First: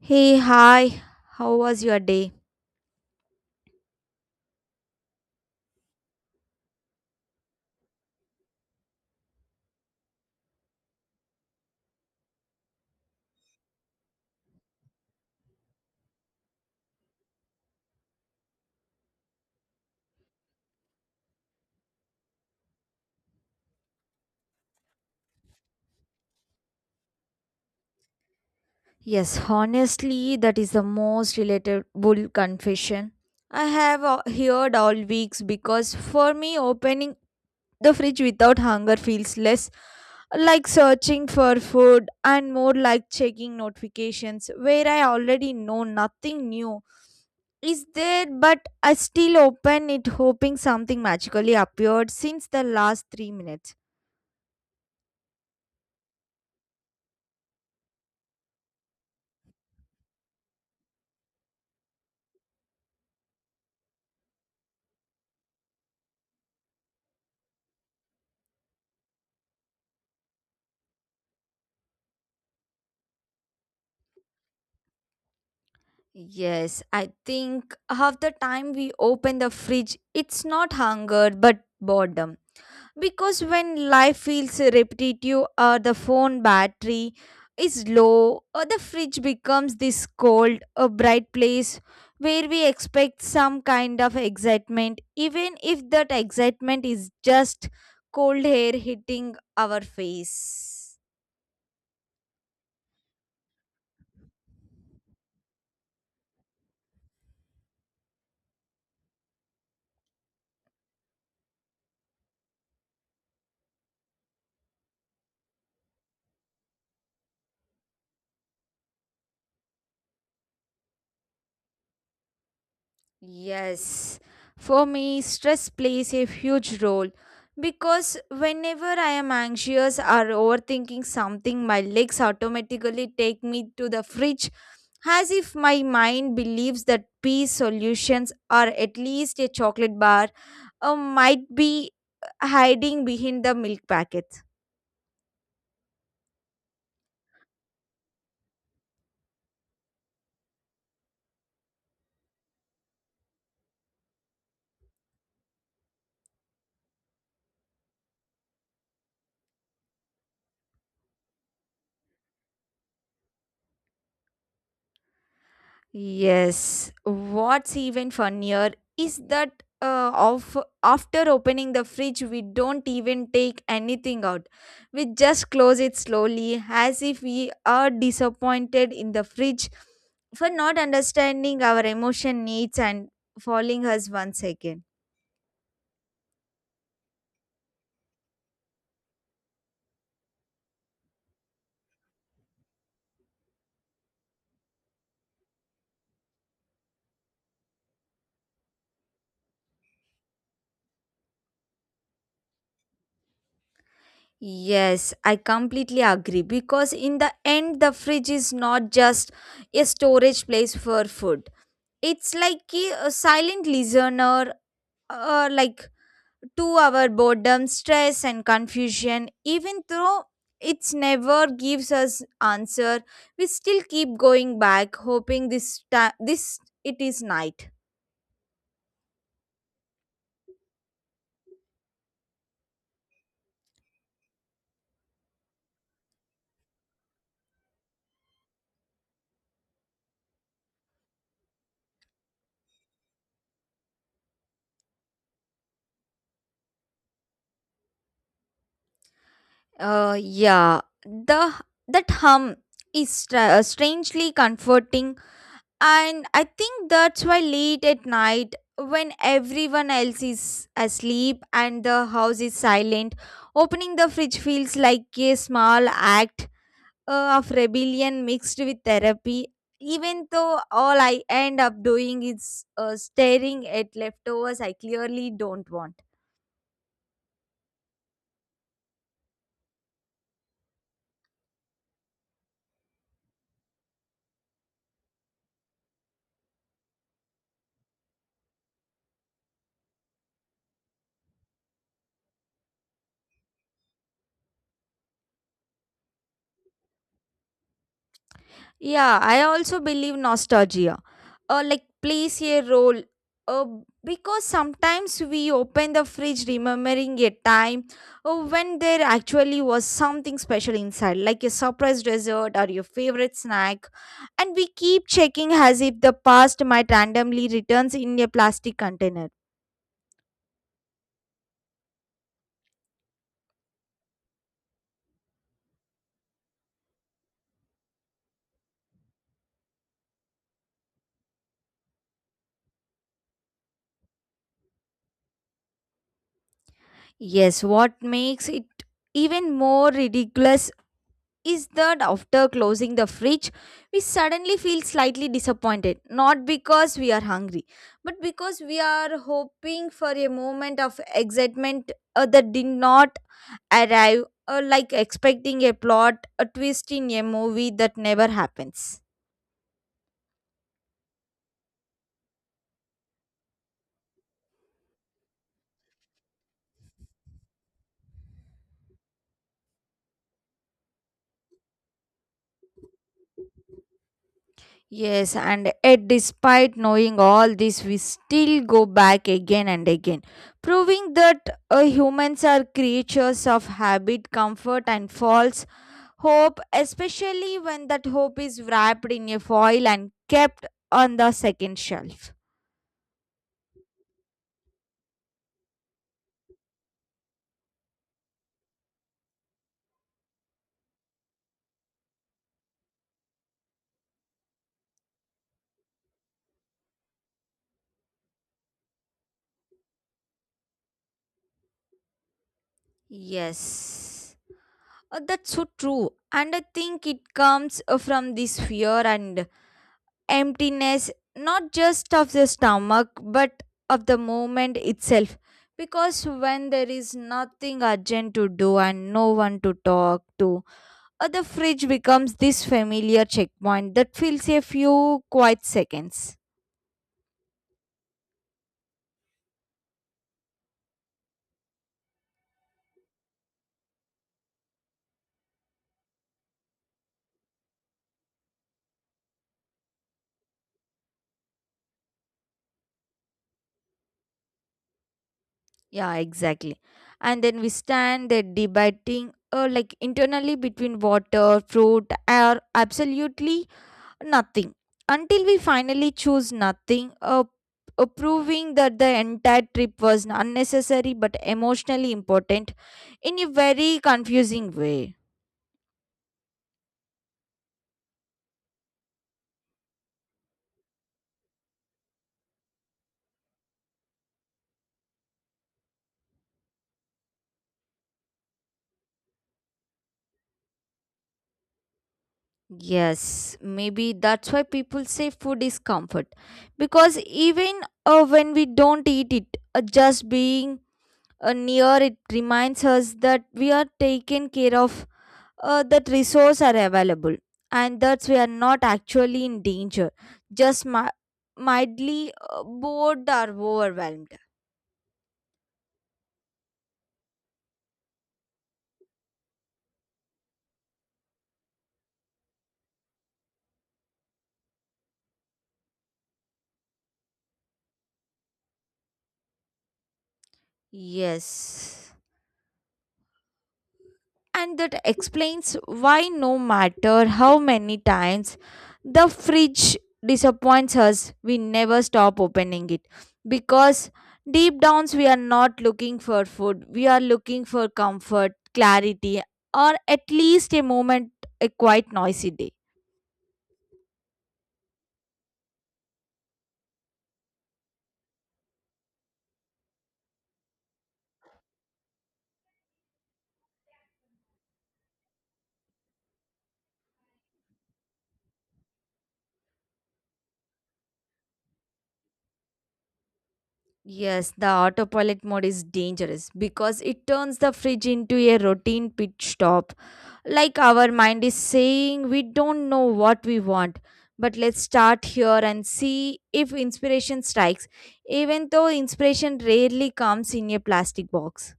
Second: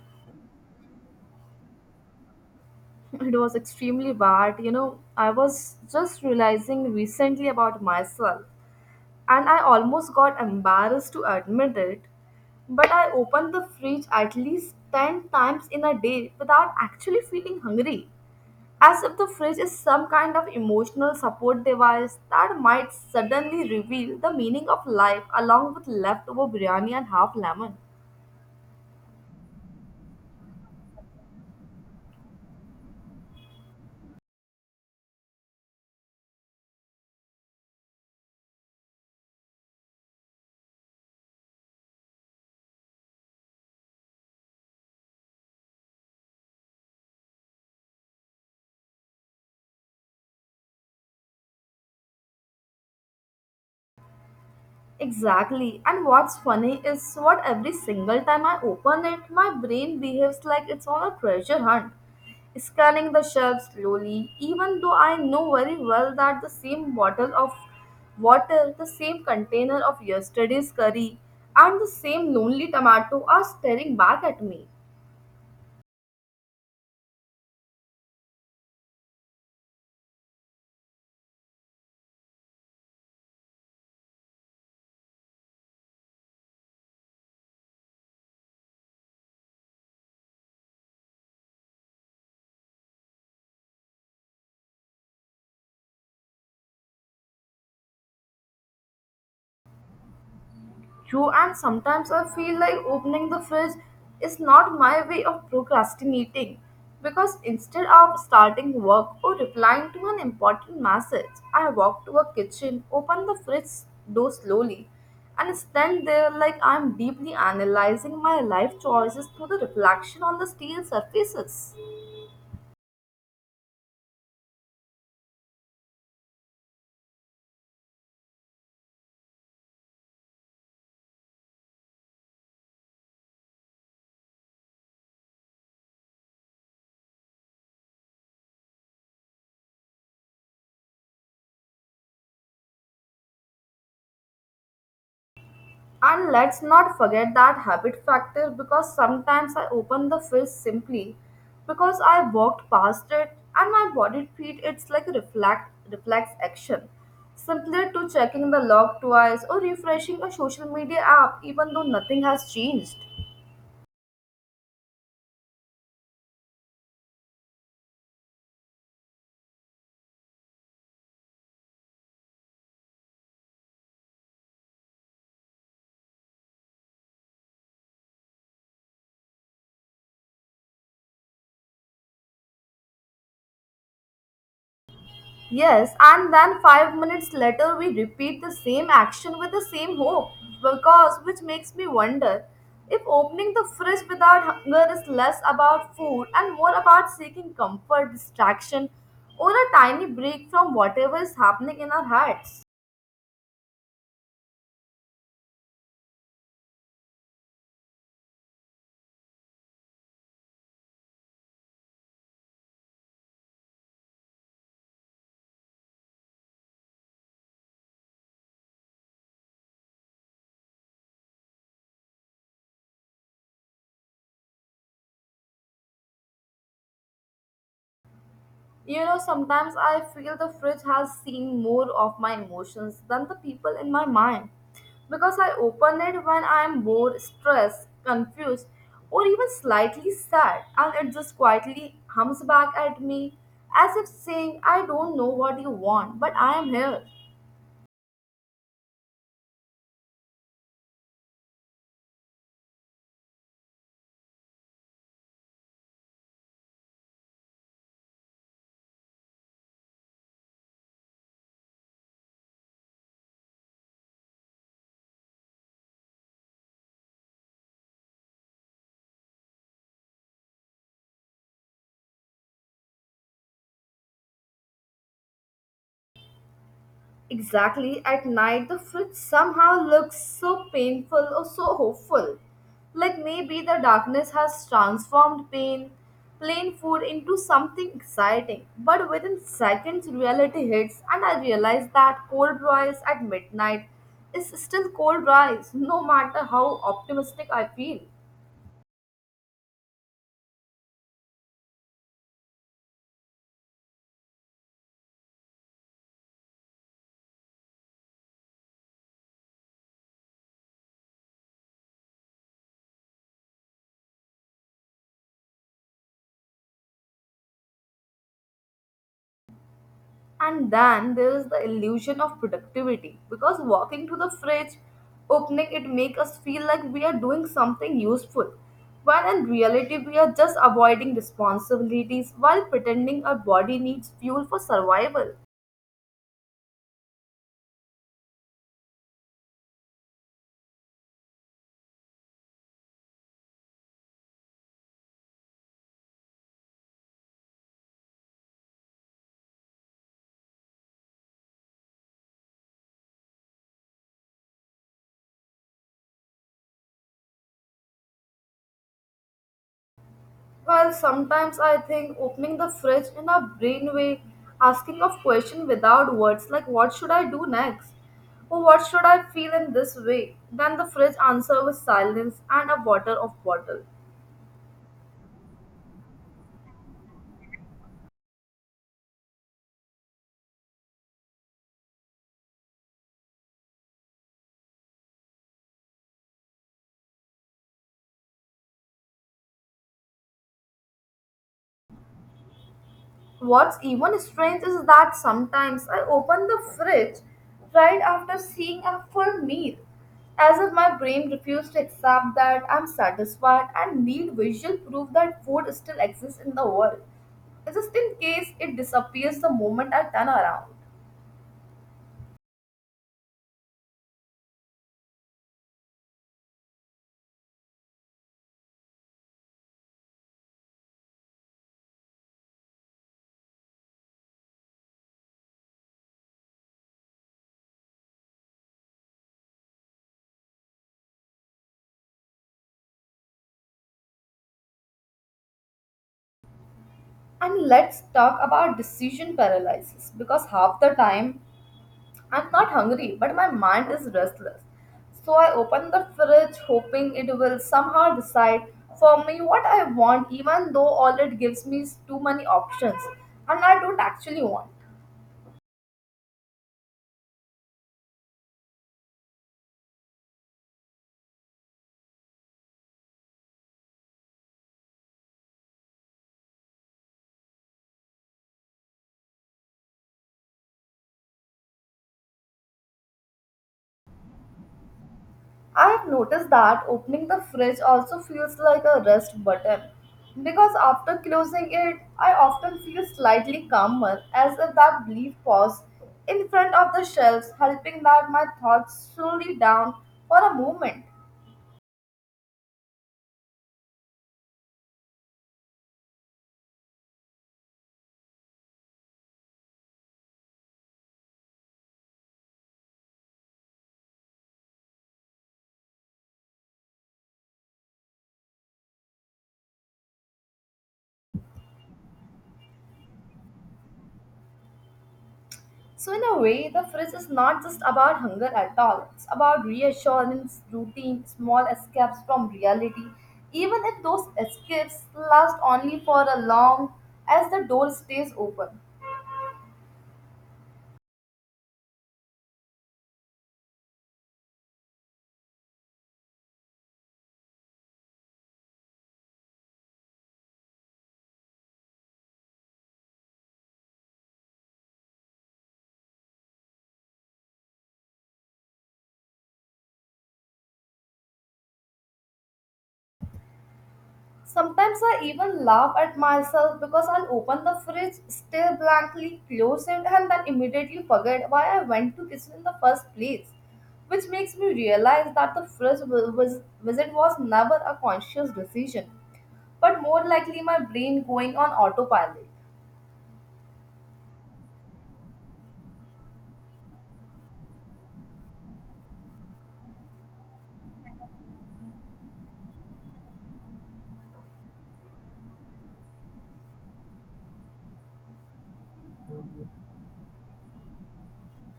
Hey, hi. How was your day? It was extremely bad. You know, I was just realizing recently about myself, and I almost got embarrassed to admit it. But I opened the fridge at least 10 times in a day without actually feeling hungry. As if the fridge is some kind of emotional support device that might suddenly reveal the meaning of life along with leftover biryani and half lemon. Yes, honestly, that is the most relatable confession I have heard all weeks, because for me, opening the fridge without hunger feels less like searching for food and more like checking notifications where I already know nothing new is there, but I still open it hoping something magically appeared since the last 3 minutes. Exactly. And what's funny is what every single time I open it, my brain behaves like it's on a treasure hunt, scanning the shelves slowly, even though I know very well that the same bottle of water, the same container of yesterday's curry, and the same lonely tomato are staring back at me. Yes, I think half the time we open the fridge, it's not hunger but boredom. Because when life feels repetitive, or the phone battery is low, or the fridge becomes this cold, a bright place where we expect some kind of excitement, even if that excitement is just cold air hitting our face. True, and sometimes I feel like opening the fridge is not my way of procrastinating because instead of starting work or replying to an important message, I walk to a kitchen, open the fridge door slowly, and stand there like I'm deeply analyzing my life choices through the reflection on the steel surfaces. Yes, for me, stress plays a huge role, because whenever I am anxious or overthinking something, my legs automatically take me to the fridge, as if my mind believes that peace solutions or at least a chocolate bar might be hiding behind the milk packet. And let's not forget that habit factor because sometimes I open the fridge simply because I walked past it and my body treat it's like a reflect reflex action. Simpler to checking the log twice or refreshing a social media app even though nothing has changed. Yes, what's even funnier is that of after opening the fridge, we don't even take anything out. We just close it slowly, as if we are disappointed in the fridge for not understanding our emotion needs and following us once again. Yes, and then 5 minutes later, we repeat the same action with the same hope, because which makes me wonder if opening the fridge without hunger is less about food and more about seeking comfort, distraction, or a tiny break from whatever is happening in our hearts. Yes, I completely agree, because in the end, the fridge is not just a storage place for food. It's like a silent listener, uh, like to our boredom, stress, and confusion. Even though it's never gives us answer, we still keep going back, hoping this time this it is night. You know, sometimes I feel the fridge has seen more of my emotions than the people in my mind because I open it when I am bored, stressed, confused, or even slightly sad, and it just quietly hums back at me as if saying, I don't know what you want, but I am here. Yeah, the that hum is strangely comforting, and I think that's why late at night, when everyone else is asleep and the house is silent, opening the fridge feels like a small act of rebellion mixed with therapy. Even though all I end up doing is staring at leftovers I clearly don't want. Exactly, at night the fridge somehow looks so painful or so hopeful. Like maybe the darkness has transformed pain, plain food into something exciting. But within seconds, reality hits, and I realize that cold rice at midnight is still cold rice, no matter how optimistic I feel. Yeah, I also believe nostalgia plays a role. Uh, because sometimes we open the fridge remembering a time when there actually was something special inside, like a surprise dessert or your favorite snack, and we keep checking as if the past might randomly returns in a plastic container. And then there is the illusion of productivity because walking to the fridge, opening it make us feel like we are doing something useful, when in reality we are just avoiding responsibilities while pretending our body needs fuel for survival. Yes, what makes it even more ridiculous is that after closing the fridge, we suddenly feel slightly disappointed, not because we are hungry, but because we are hoping for a moment of excitement that did not arrive, or like expecting a plot, a twist in a movie that never happens. Well, sometimes I think opening the fridge in a brain way, asking of question without words like what should I do next? Or what should I feel in this way? Then the fridge answer with silence and a water of bottle. Yes, and yet despite knowing all this, we still go back again and again, proving that humans are creatures of habit, comfort, and false hope, especially when that hope is wrapped in a foil and kept on the second shelf. What's even strange is that sometimes I open the fridge right after seeing a full meal, as if my brain refused to accept that I'm satisfied and need visual proof that food still exists in the world, just in case it disappears the moment I turn around. Yes. That's so true. And I think it comes from this fear and emptiness, not just of the stomach, but of the moment itself. Because when there is nothing urgent to do and no one to talk to, the fridge becomes this familiar checkpoint that fills a few quiet seconds. And let's talk about decision paralysis because half the time I'm not hungry, but my mind is restless. So I open the fridge hoping it will somehow decide for me what I want, even though all it gives me is too many options and I don't actually want. Yeah, exactly. And then we stand there debating, internally between water, fruit, air, absolutely nothing. Until we finally choose nothing, proving that the entire trip was unnecessary but emotionally important in a very confusing way. I have noticed that opening the fridge also feels like a rest button because after closing it, I often feel slightly calmer as if that brief pause in front of the shelves helping that my thoughts slowly down for a moment. Yes, maybe that's why people say food is comfort. Because even when we don't eat it, just being near it reminds us that we are taken care of, that resource are available, and that we are not actually in danger, just mildly bored or overwhelmed. So, in a way, the fridge is not just about hunger at all. It's about reassurance, routine, small escapes from reality, even if those escapes last only for a long as the door stays open. Yes, and that explains why, no matter how many times the fridge disappoints us, we never stop opening it, because deep down we are not looking for food. We are looking for comfort, clarity, or at least a moment, a quite noisy day. Sometimes I even laugh at myself because I'll open the fridge, stare blankly, close it, and then immediately forget why I went to kitchen in the first place. Which makes me realize that the fridge visit was never a conscious decision, but more likely my brain going on autopilot. Yes, the autopilot mode is dangerous because it turns the fridge into a routine pit stop. Like our mind is saying, we don't know what we want, but let's start here and see if inspiration strikes, even though inspiration rarely comes in a plastic box.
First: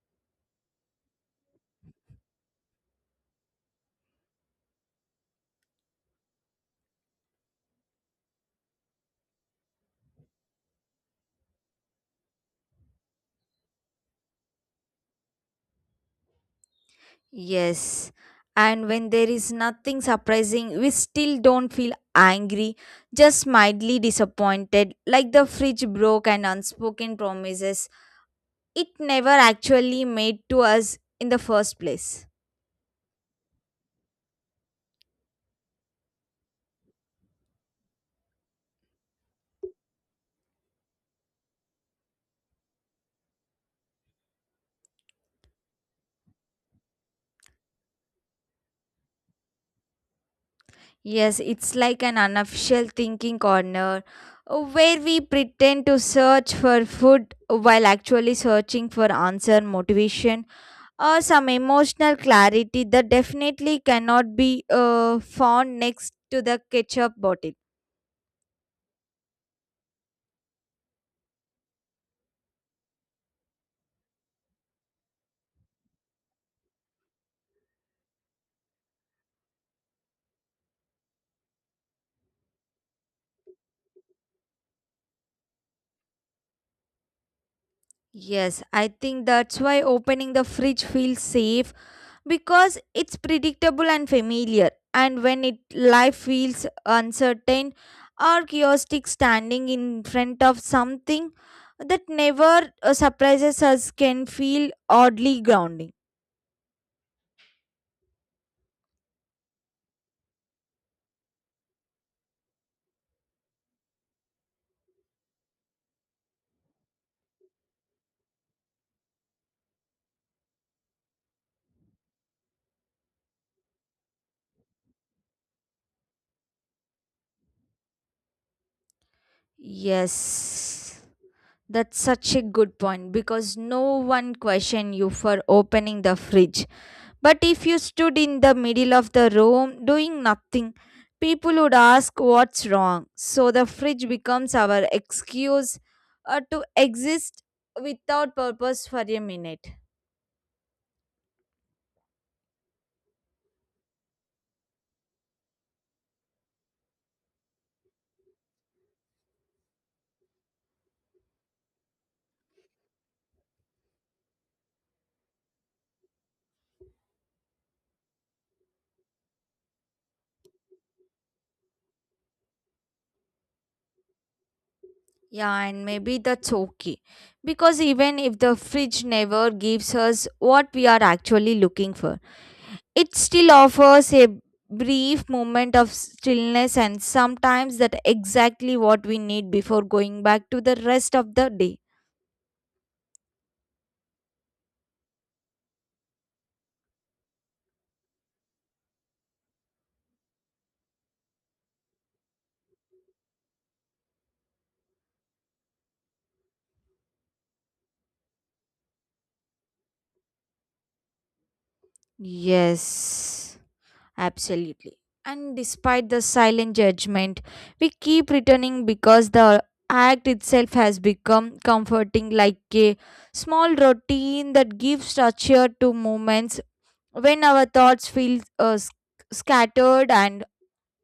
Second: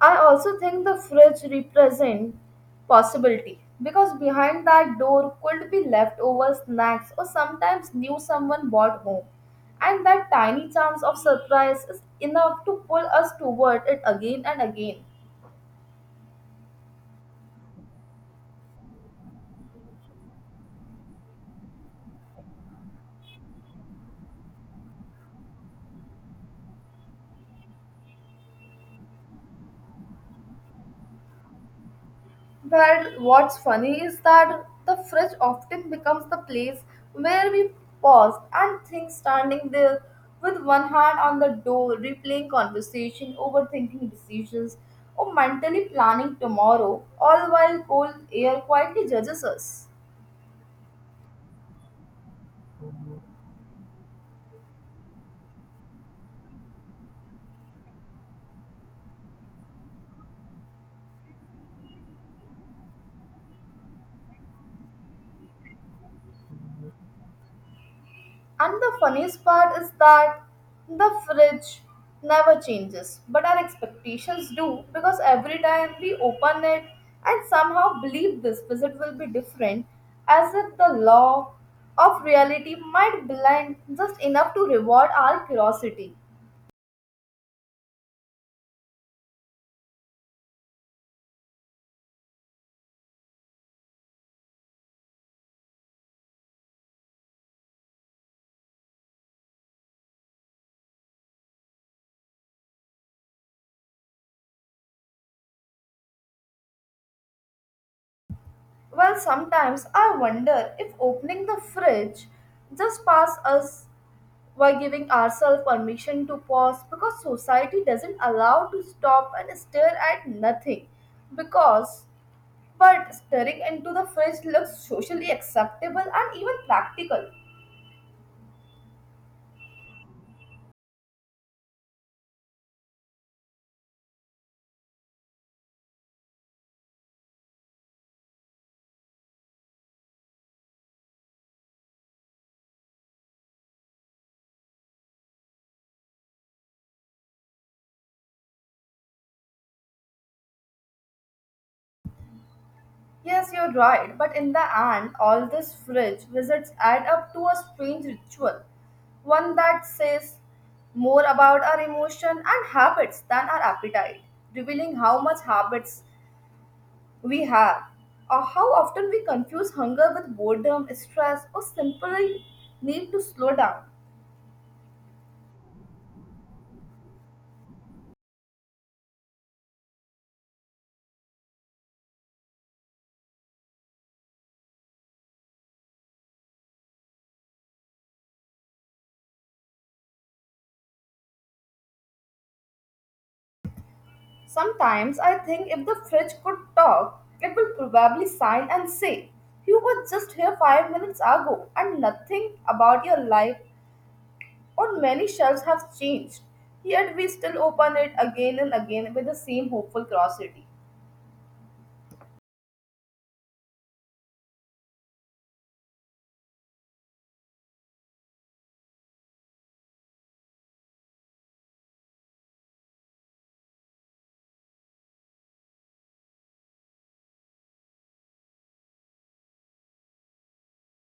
I also think the fridge represent possibility because behind that door could be leftover snacks or sometimes new someone bought home. And that tiny chance of surprise is enough to pull us toward it again and again. Yes, and when there is nothing surprising, we still don't feel angry, just mildly disappointed, like the fridge broke and unspoken promises it never actually made to us in the first place. But what's funny is that the fridge often becomes the place where we pause and think, standing there with one hand on the door, replaying conversation, overthinking decisions, or mentally planning tomorrow, all while cold air quietly judges us. Yes, it's like an unofficial thinking corner, where we pretend to search for food while actually searching for answer, motivation, or some emotional clarity that definitely cannot be found next to the ketchup bottle. And the funniest part is that the fridge never changes, but our expectations do because every time we open it and somehow believe this visit will be different, as if the law of reality might blind just enough to reward our curiosity. Yes, I think that's why opening the fridge feels safe, because it's predictable and familiar. And when it life feels uncertain or chaotic, standing in front of something that never surprises us can feel oddly grounding. Well, sometimes I wonder if opening the fridge just pass us while giving ourselves permission to pause because society doesn't allow to stop and stare at nothing, because but staring into the fridge looks socially acceptable and even practical. Yes. That's such a good point, because no one questioned you for opening the fridge. But if you stood in the middle of the room doing nothing, people would ask what's wrong. So the fridge becomes our excuse to exist without purpose for a minute. Yes, you're right, but in the end all these fridge visits add up to a strange ritual, one that says more about our emotion and habits than our appetite, revealing how much habits we have. Or how often we confuse hunger with boredom, stress, or simply need to slow down. Yeah, and maybe that's okay, because even if the fridge never gives us what we are actually looking for, it still offers a brief moment of stillness, and sometimes that exactly what we need before going back to the rest of the day. Sometimes I think if the fridge could talk, it will probably sign and say, You were just here 5 minutes ago, and nothing about your life or many shelves have changed. Yet we still open it again and again with the same hopeful curiosity. Yes, absolutely. And despite the silent judgment, we keep returning because the act itself has become comforting, like a small routine that gives structure to moments when our thoughts feel scattered and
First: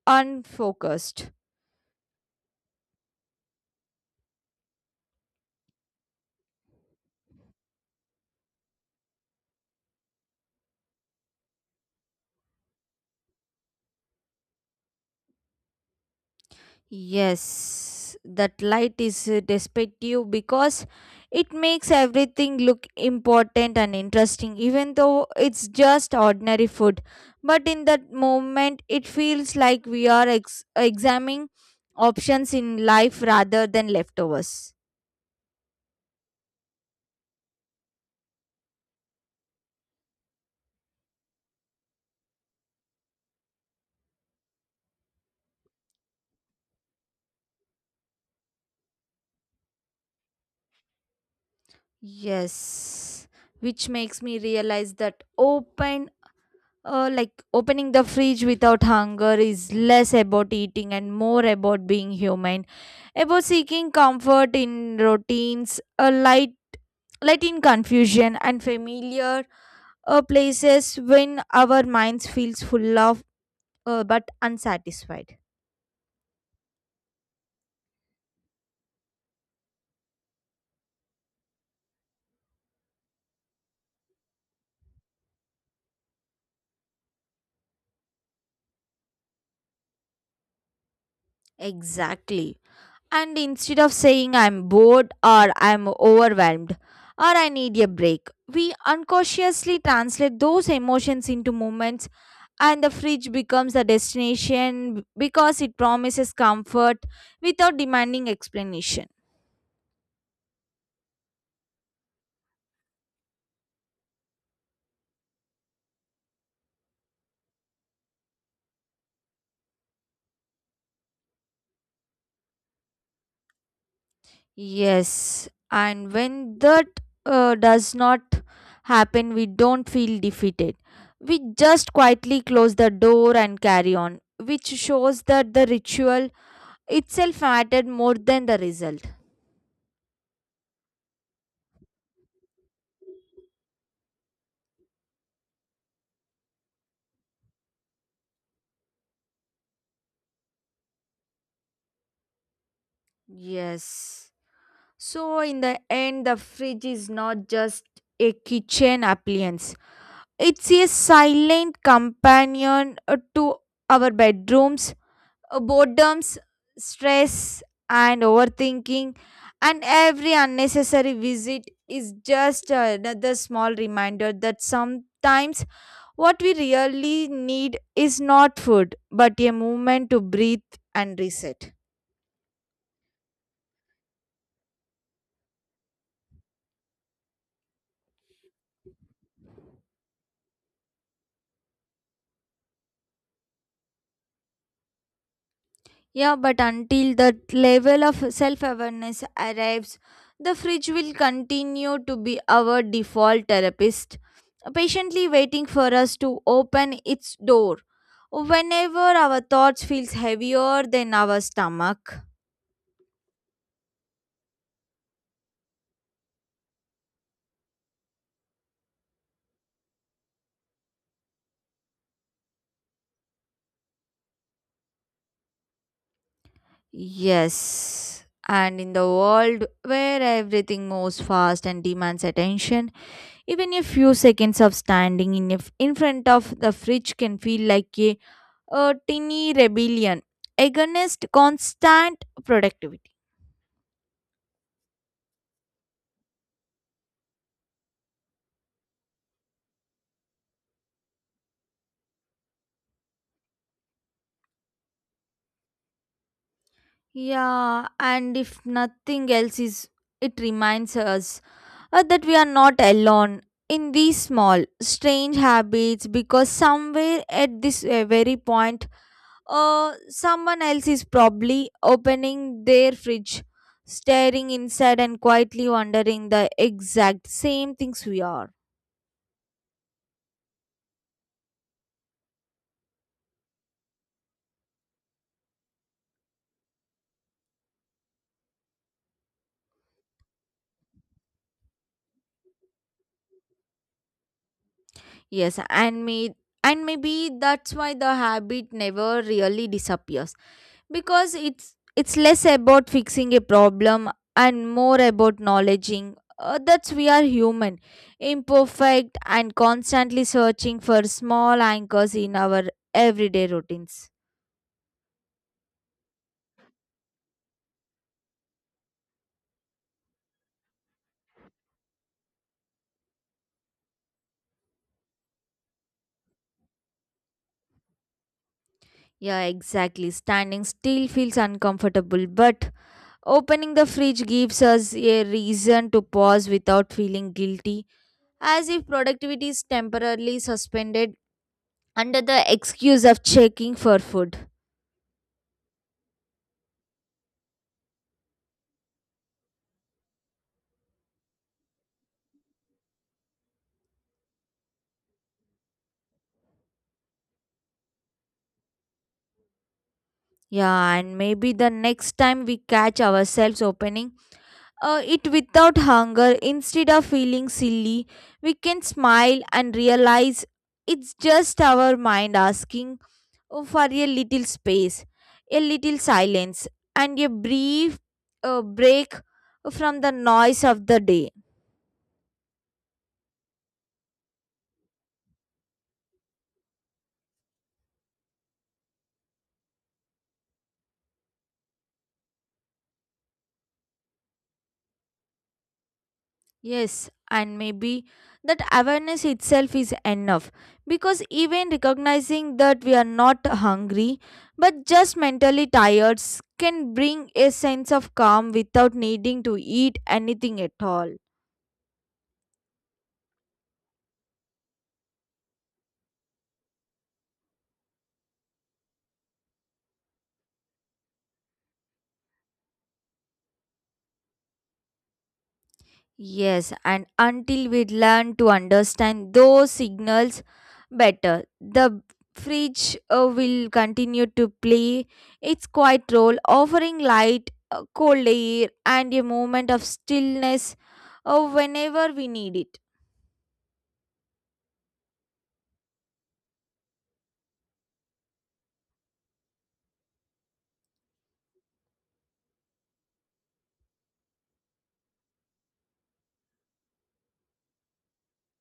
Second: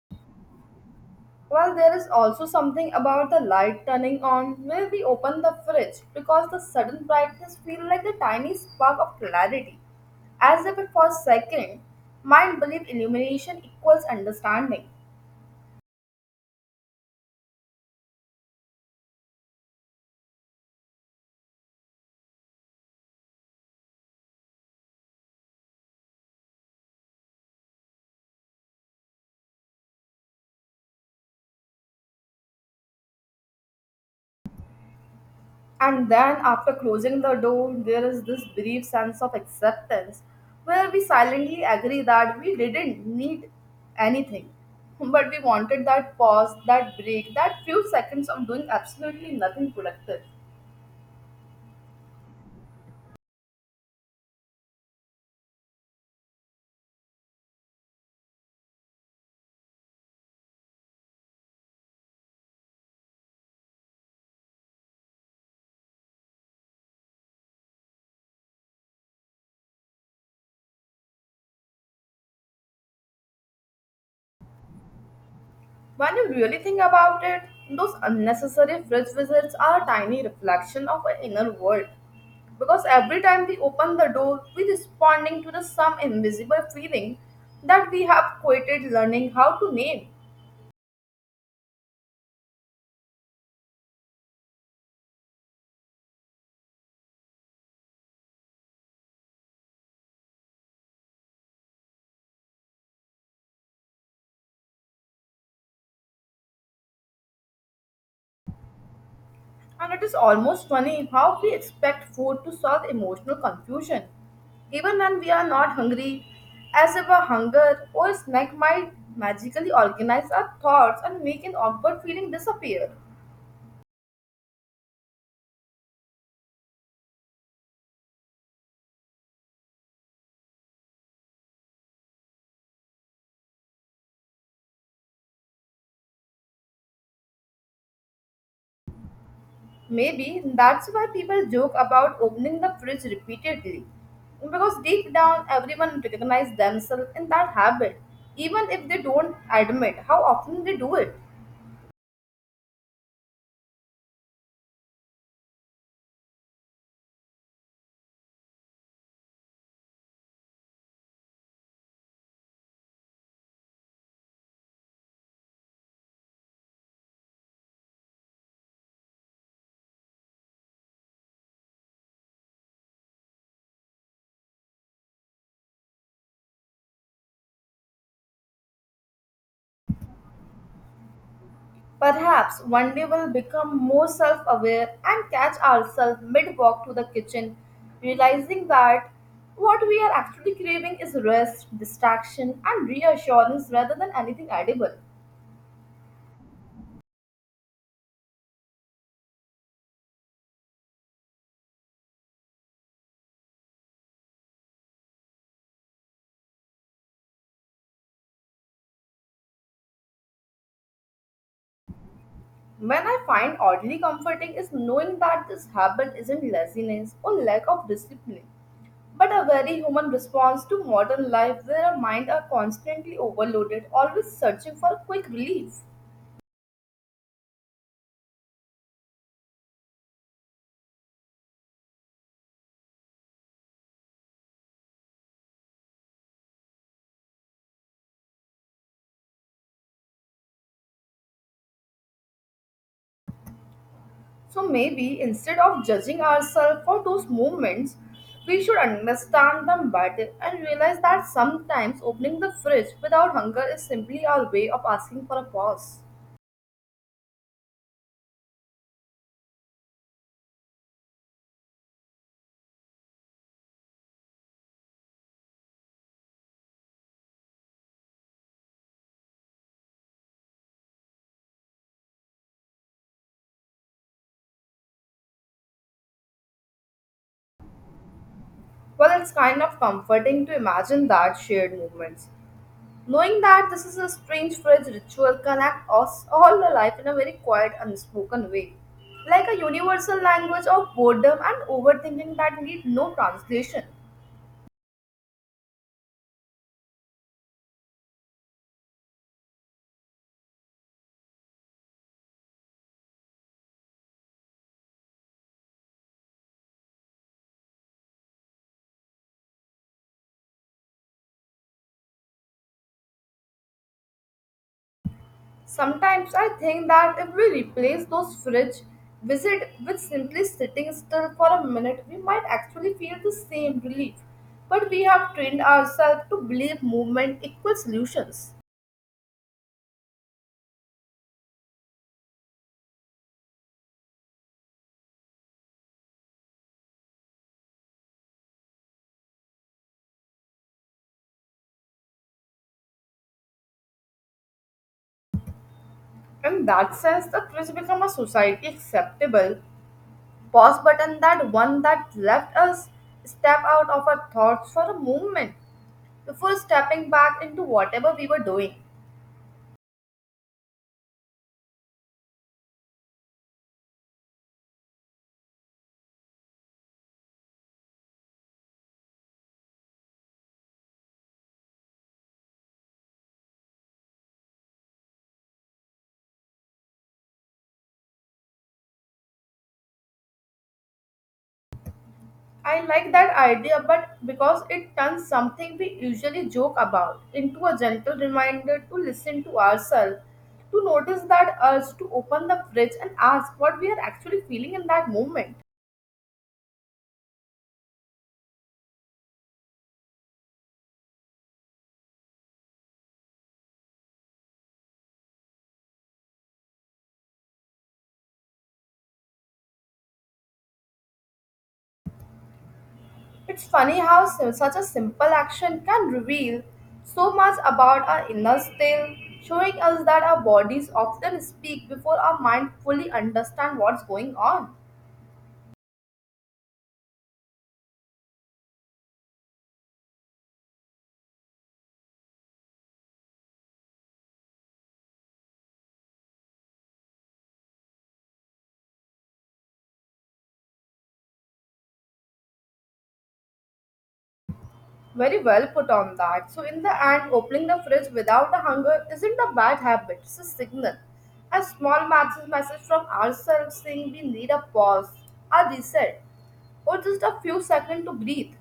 unfocused. Well, there is also something about the light turning on when we open the fridge because the sudden brightness feels like a tiny spark of clarity. As if it for a second, mind believe illumination equals understanding. Yes, that light is deceptive, because it makes everything look important and interesting, even though it's just ordinary food. But in that moment, it feels like we are examining options in life rather than leftovers. And then after closing the door, there is this brief sense of acceptance where we silently agree that we didn't need anything. But we wanted that pause, that break, that few seconds of doing absolutely nothing productive. Yes, which makes me realize that opening the fridge without hunger is less about eating and more about being human, about seeking comfort in routines, a light, in confusion and familiar places, when our minds feels full of but unsatisfied. When you really think about it, those unnecessary fridge visits are a tiny reflection of our inner world. Because every time we open the door, we're responding to the some invisible feeling that we have quitted learning how to name. Exactly. And instead of saying I'm bored, or I'm overwhelmed, or I need a break, we unconsciously translate those emotions into moments, and the fridge becomes a destination because it promises comfort without demanding explanation. And it is almost funny how we expect food to solve emotional confusion. Even when we are not hungry, as if a hunger or a snack might magically organize our thoughts and make an awkward feeling disappear. Yes, and when that does not happen, we don't feel defeated. We just quietly close the door and carry on, which shows that the ritual itself mattered more than the result. Maybe that's why people joke about opening the fridge repeatedly. Because deep down, everyone recognizes themselves in that habit, even if they don't admit how often they do it. Yes. So, in the end, the fridge is not just a kitchen appliance, it's a silent companion, to our bedrooms, boredoms, stress, and overthinking. And every unnecessary visit is just another small reminder that sometimes what we really need is not food, but a movement to breathe and reset. Perhaps one day we'll become more self aware and catch ourselves mid walk to the kitchen, realizing that what we are actually craving is rest, distraction, and reassurance rather than anything edible. Yeah, but until that level of self awareness arrives, the fridge will continue to be our default therapist, patiently waiting for us to open its door whenever our thoughts feels heavier than our stomach. When I find oddly comforting is knowing that this habit isn't laziness or lack of discipline, but a very human response to modern life where our minds are constantly overloaded, always searching for quick relief. Yes. And in the world where everything moves fast and demands attention, even a few seconds of standing in front of the fridge can feel like a tiny rebellion against constant productivity. So maybe instead of judging ourselves for those moments, we should understand them better and realize that sometimes opening the fridge without hunger is simply our way of asking for a pause. Yeah, and if nothing else is, it reminds us that we are not alone in these small, strange habits, because somewhere at this very point, someone else is probably opening their fridge, staring inside and quietly wondering the exact same things we are. Well, it's kind of comforting to imagine that shared moments, knowing that this is a strange fridge ritual connects us all the life in a very quiet, unspoken way, like a universal language of boredom and overthinking that need no translation. Yes, and maybe that's why the habit never really disappears, because it's less about fixing a problem and more about acknowledging that we are human, imperfect, and constantly searching for small anchors in our everyday routines. Sometimes I think that if we replace those fridge visit with simply sitting still for a minute, we might actually feel the same relief. But we have trained ourselves to believe movement equals solutions. Yeah, exactly. Standing still feels uncomfortable, but opening the fridge gives us a reason to pause without feeling guilty, as if productivity is temporarily suspended under the excuse of checking for food. In that sense, the fridge become a society acceptable pause button, that one that left us step out of our thoughts for a moment before stepping back into whatever we were doing. Yeah, and maybe the next time we catch ourselves opening it without hunger, instead of feeling silly, we can smile and realize it's just our mind asking, oh, for a little space, a little silence, and a brief break from the noise of the day. I like that idea, but because it turns something we usually joke about into a gentle reminder to listen to ourselves, to notice that urge to open the fridge and ask what we are actually feeling in that moment. Yes, and maybe that awareness itself is enough, because even recognizing that we are not hungry but just mentally tired can bring a sense of calm without needing to eat anything at all. It's funny how such a simple action can reveal so much about our inner state, showing us that our bodies often speak before our mind fully understand what's going on. Yes, and until we learn to understand those signals better, the fridge will continue to play its quiet role, offering light, cold air, and a moment of stillness whenever we need it. Very well put on that. So in the end, opening the fridge without a hunger isn't a bad habit. It's a signal, a small message from ourselves saying we need a pause, a reset, or just a few seconds to breathe.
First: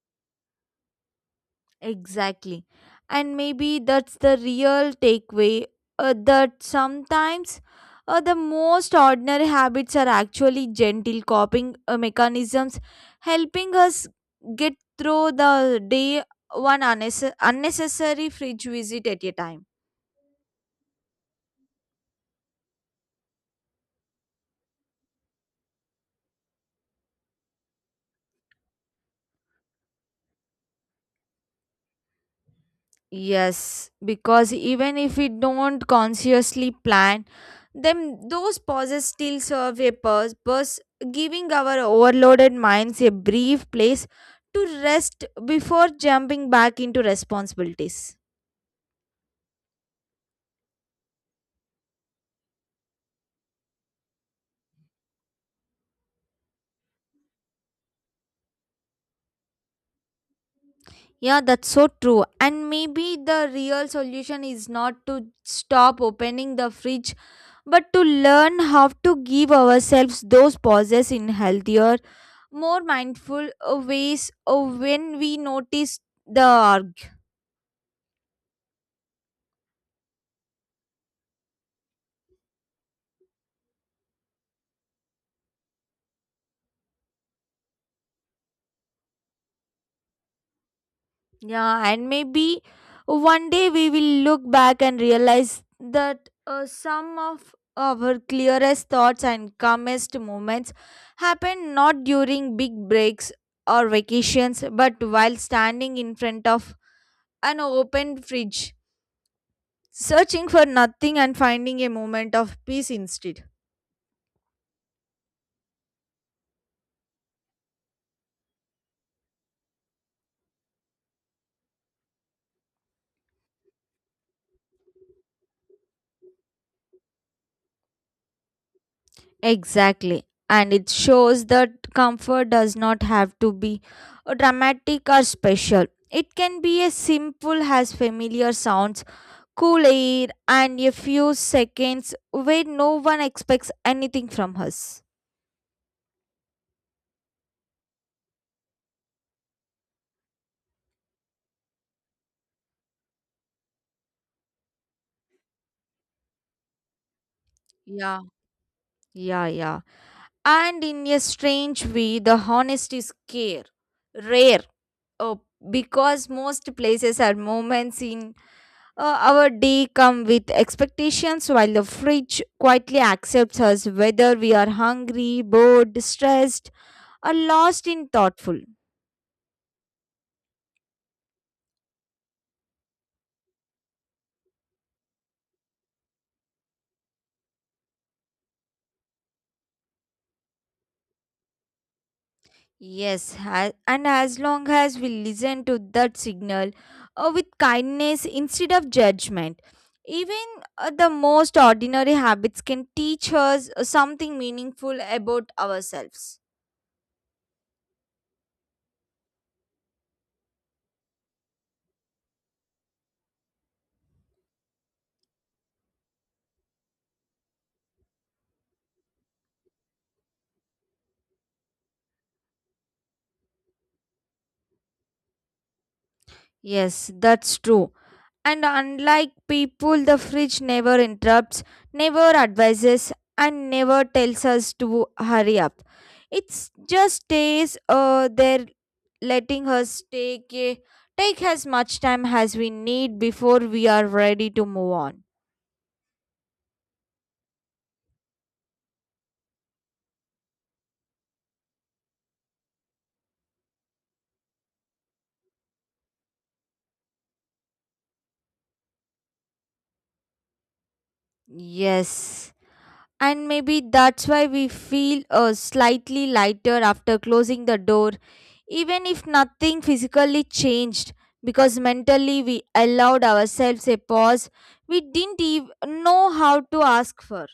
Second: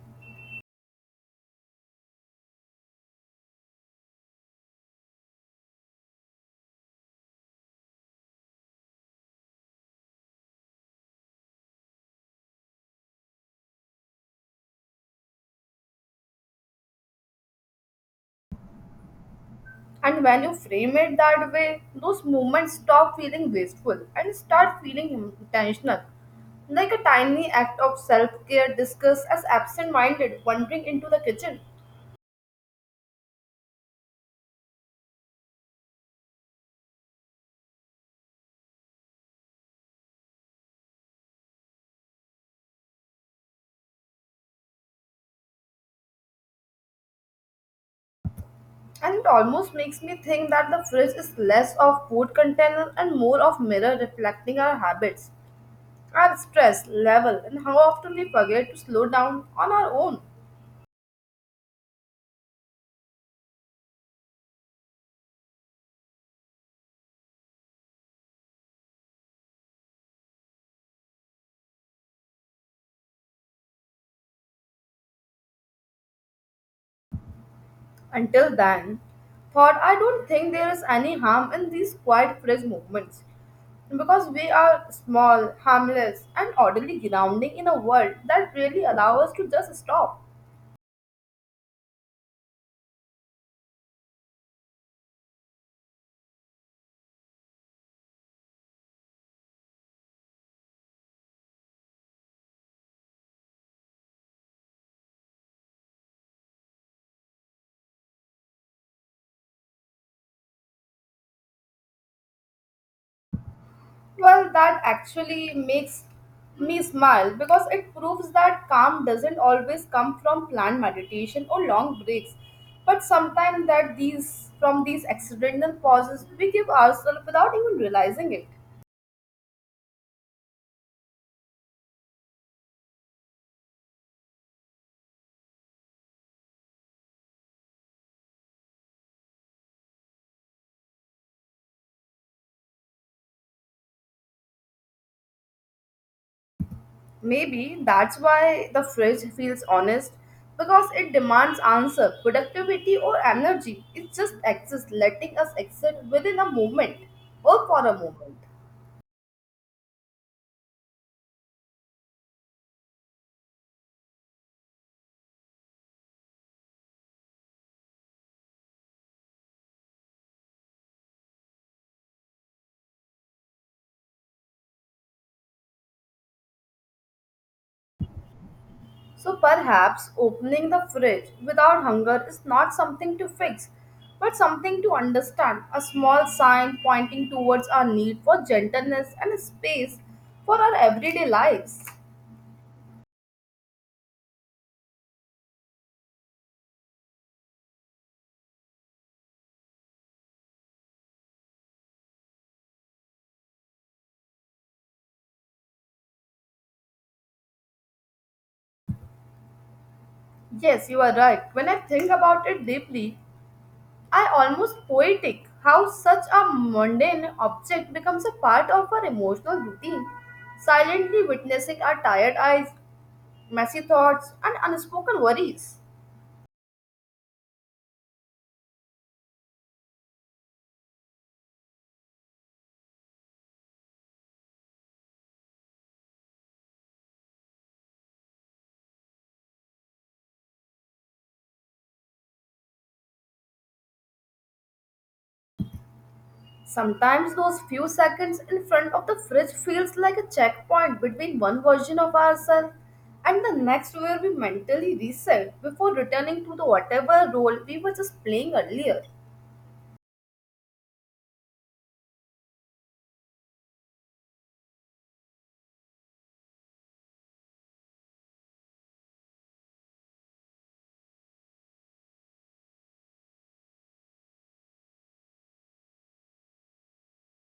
Exactly. And maybe that's the real takeaway, that sometimes the most ordinary habits are actually gentle coping mechanisms, helping us get through the day one unnecessary fridge visit at a time. And when you frame it that way, those moments stop feeling wasteful and start feeling intentional. Like a tiny act of self care discussed as absent minded wandering into the kitchen. Yes, because even if we don't consciously plan, then those pauses still serve a purpose, giving our overloaded minds a brief place to rest before jumping back into responsibilities. And it almost makes me think that the fridge is less of food container and more of mirror reflecting our habits, our stress level, and how often we forget to slow down on our own. Yeah, that's so true. And maybe the real solution is not to stop opening the fridge, but to learn how to give ourselves those pauses in healthier more mindful ways when we notice the org. Until then, thought I don't think there is any harm in these quiet fresh movements because we are small, harmless, and orderly grounding in a world that really allows us to just stop. Yeah, and maybe one day we will look back and realize that some of our clearest thoughts and calmest moments happen not during big breaks or vacations, but while standing in front of an open fridge, searching for nothing and finding a moment of peace instead. Well, that actually makes me smile because it proves that calm doesn't always come from planned meditation or long breaks, but sometimes that these from these accidental pauses we give ourselves without even realizing it. Exactly. And it shows that comfort does not have to be dramatic or special. It can be as simple as familiar sounds, cool air, and a few seconds where no one expects anything from us. Maybe that's why the fridge feels honest because it demands answer, productivity, or energy. It just exists, letting us exist within a moment or for a Yeah, moment. yeah, yeah. And in a strange way, the honesty is care, rare, oh, because most places are moments in our day come with expectations while the fridge quietly accepts us whether we are hungry, bored, stressed or lost in thoughtful. So perhaps opening the fridge without hunger is not something to fix, but something to understand. A small sign pointing towards our need for gentleness and space for our everyday lives. Yes, and as long as we listen to that signal with kindness instead of judgment, even the most ordinary habits can teach us something meaningful about ourselves. Yes, you are right. When I think about it deeply, I almost poetic how such a mundane object becomes a part of our emotional routine, silently witnessing our tired eyes, messy thoughts, and unspoken worries. Yes, that's true. And unlike people, the fridge never interrupts, never advises, and never tells us to hurry up. It just stays there, letting us take as much time as we need before we are ready to move on. Sometimes those few seconds in front of the fridge feels like a checkpoint between one version of ourselves and the next where we mentally reset before returning to the whatever role we were just playing earlier. Yes. And maybe that's why we feel slightly lighter after closing the door, even if nothing physically changed, because mentally we allowed ourselves a pause we didn't even know how to ask for.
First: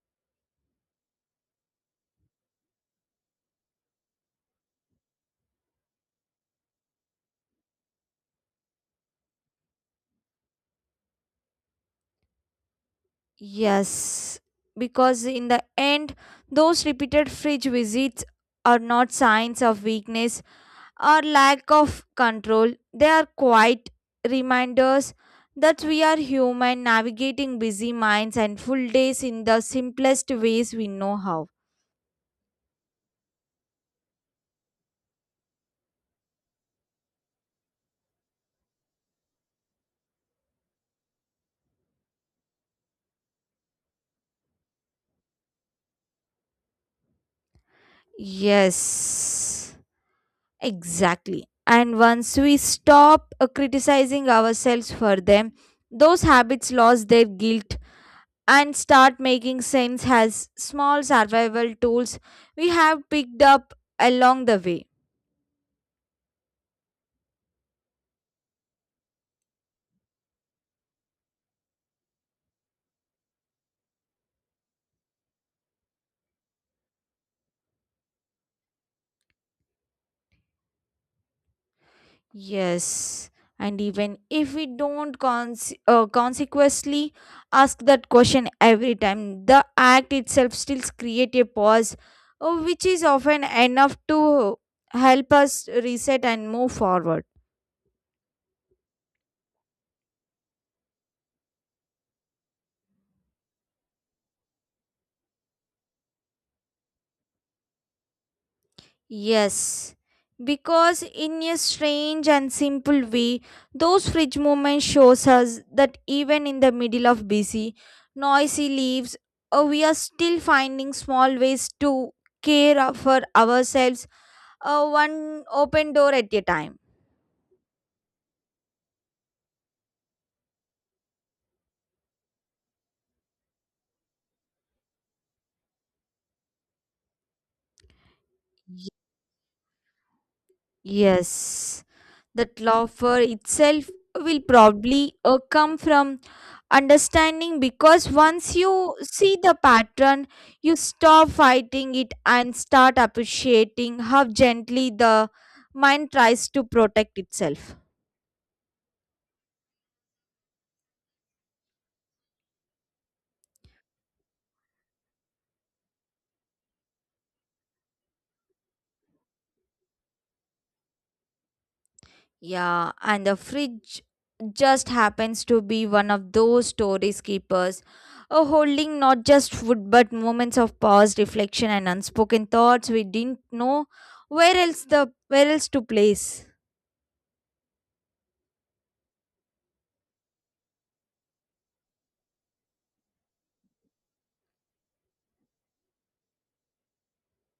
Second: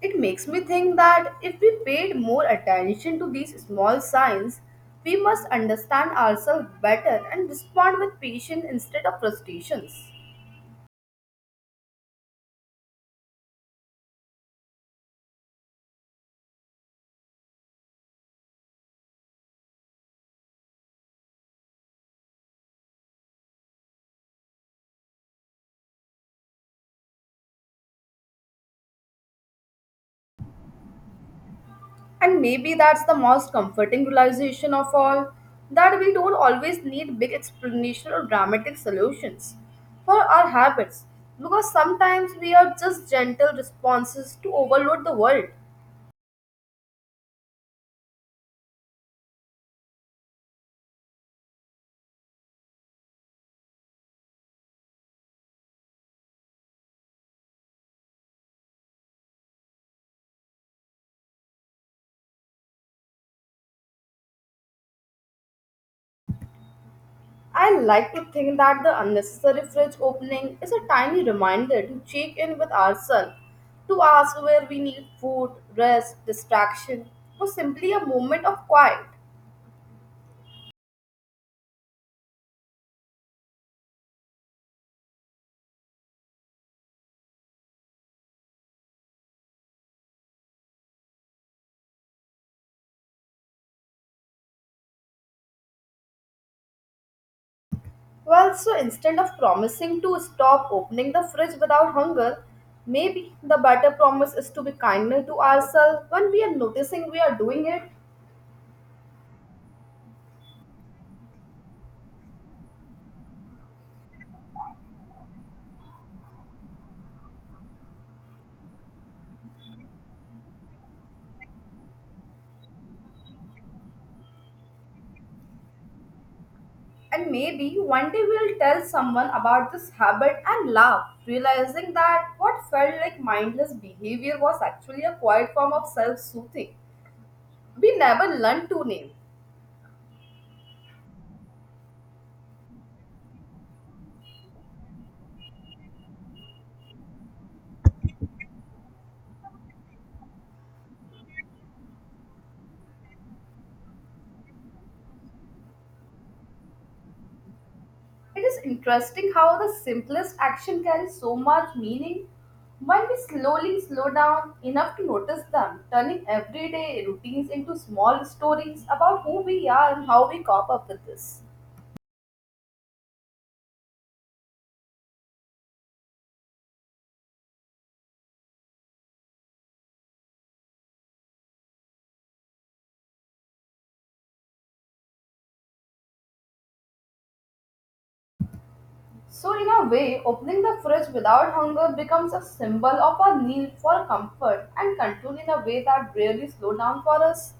It makes me think that if we paid more attention to these small signs, we must understand ourselves better and respond with patience instead of frustrations. Yes, because in the end, those repeated fridge visits are not signs of weakness or lack of control, they are quite reminders that we are human navigating busy minds and full days in the simplest ways we know how. And maybe that's the most comforting realization of all that we don't always need big explanation or dramatic solutions for our habits because sometimes we are just gentle responses to overload the world. Yes, exactly. And once we stop criticizing ourselves for them, those habits lose their guilt and start making sense as small survival tools we have picked up along the way. I like to think that the unnecessary fridge opening is a tiny reminder to check in with ourselves, to ask where we need food, rest, distraction, or simply a moment of quiet. Yes, and even if we don't consequently ask that question every time, the act itself still create a pause, which is often enough to help us reset and move forward. Well, so instead of promising to stop opening the fridge without hunger, maybe the better promise is to be kinder to ourselves when we are noticing we are doing it. Yes, because in a strange and simple way, those fridge moments shows us that even in the middle of busy, noisy lives, we are still finding small ways to for ourselves, one open door at a time. And maybe one day we'll tell someone about this habit and laugh, realizing that what felt like mindless behavior was actually a quiet form of self soothing. We never learned to Ye- name. Yes, that laughter itself will probably come from understanding because once you see the pattern you stop fighting it and start appreciating how gently the mind tries to protect itself. It is interesting how the simplest action carries so much meaning when we slowly slow down enough to notice them, turning everyday routines into small stories about who we are and how we cope up with this. Yeah, and the fridge just happens to be one of those stories keepers, a holding not just food but moments of pause reflection and unspoken thoughts we didn't know where else to place. So, in a way, opening the fridge without hunger becomes a symbol of our need for comfort and control in a way that really slow down for us.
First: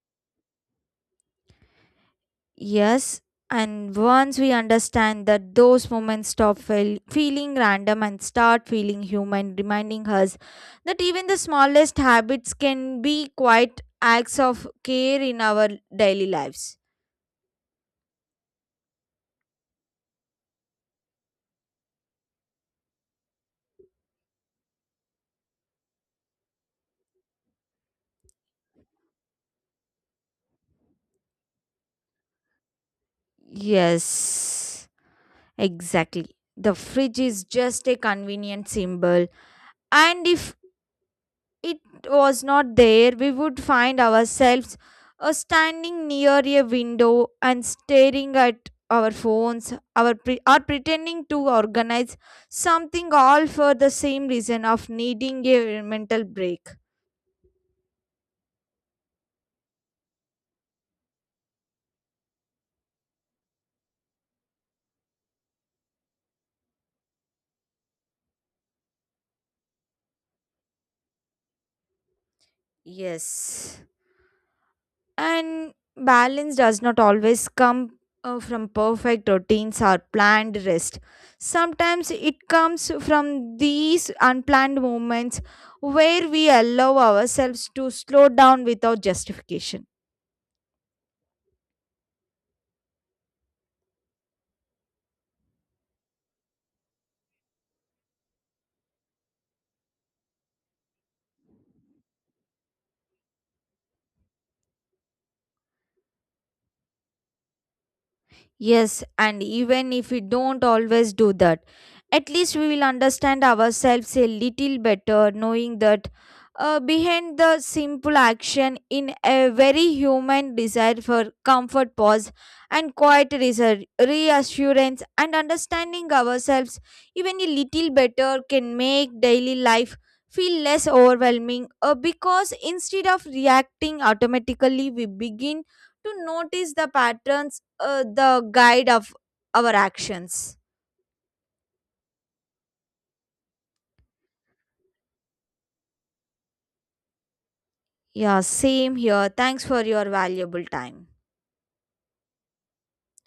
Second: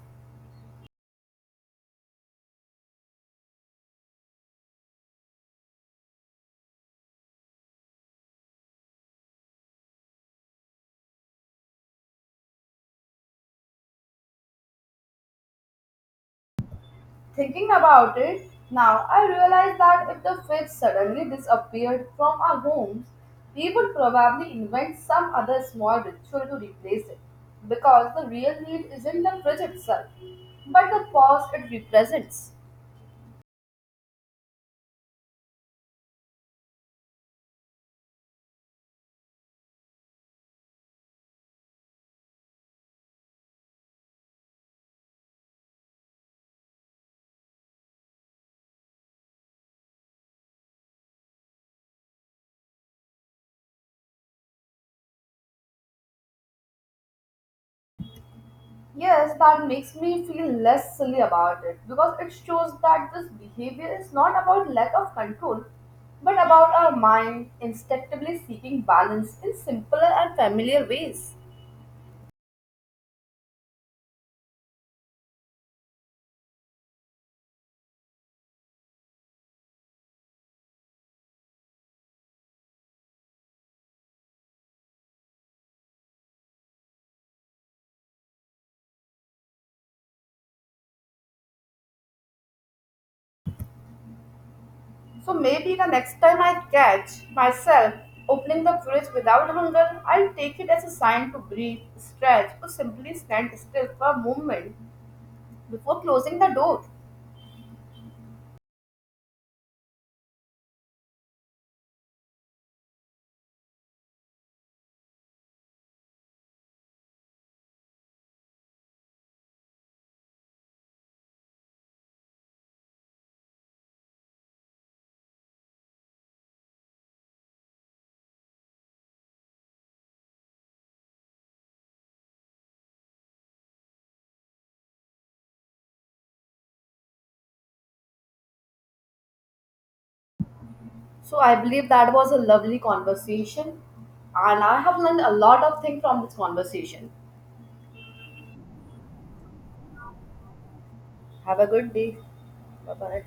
Yes, and once we understand that those moments feeling random and start feeling human, reminding us that even the smallest habits can be quite acts of care in our daily lives. Thinking about it, now I realize that if the fridge suddenly disappeared from our homes, we would probably invent some other small ritual to replace it. Because the real need isn't the fridge itself, but the pause it represents. Yes, exactly. The fridge is just a convenient symbol, and if it was not there, we would find ourselves standing near a window and staring at our phones, or pretending to organize something all for the same reason of needing a mental break. Yes, that makes me feel less silly about it because it shows that this behavior is not about lack of control but about our mind instinctively seeking balance in simpler and familiar ways. Yes. And balance does not always come from perfect routines or planned rest. Sometimes it comes from these unplanned moments where we allow ourselves to slow down without justification. So maybe the next time I catch myself opening the fridge without hunger, I'll take it as a sign to breathe, stretch, or simply stand still for a moment before closing the door. Yes, and even if we don't always do that, at least we will understand ourselves a little better, knowing that behind the simple action in a very human desire for comfort, pause, and quiet reassurance, and understanding ourselves even a little better can make daily life feel less overwhelming because instead of reacting automatically, we begin to notice the patterns, the guide of our actions. So I believe that was a lovely conversation, and I have learned a lot of things from this conversation. Yeah, same here. Thanks for your valuable time. Have a good day. Bye bye.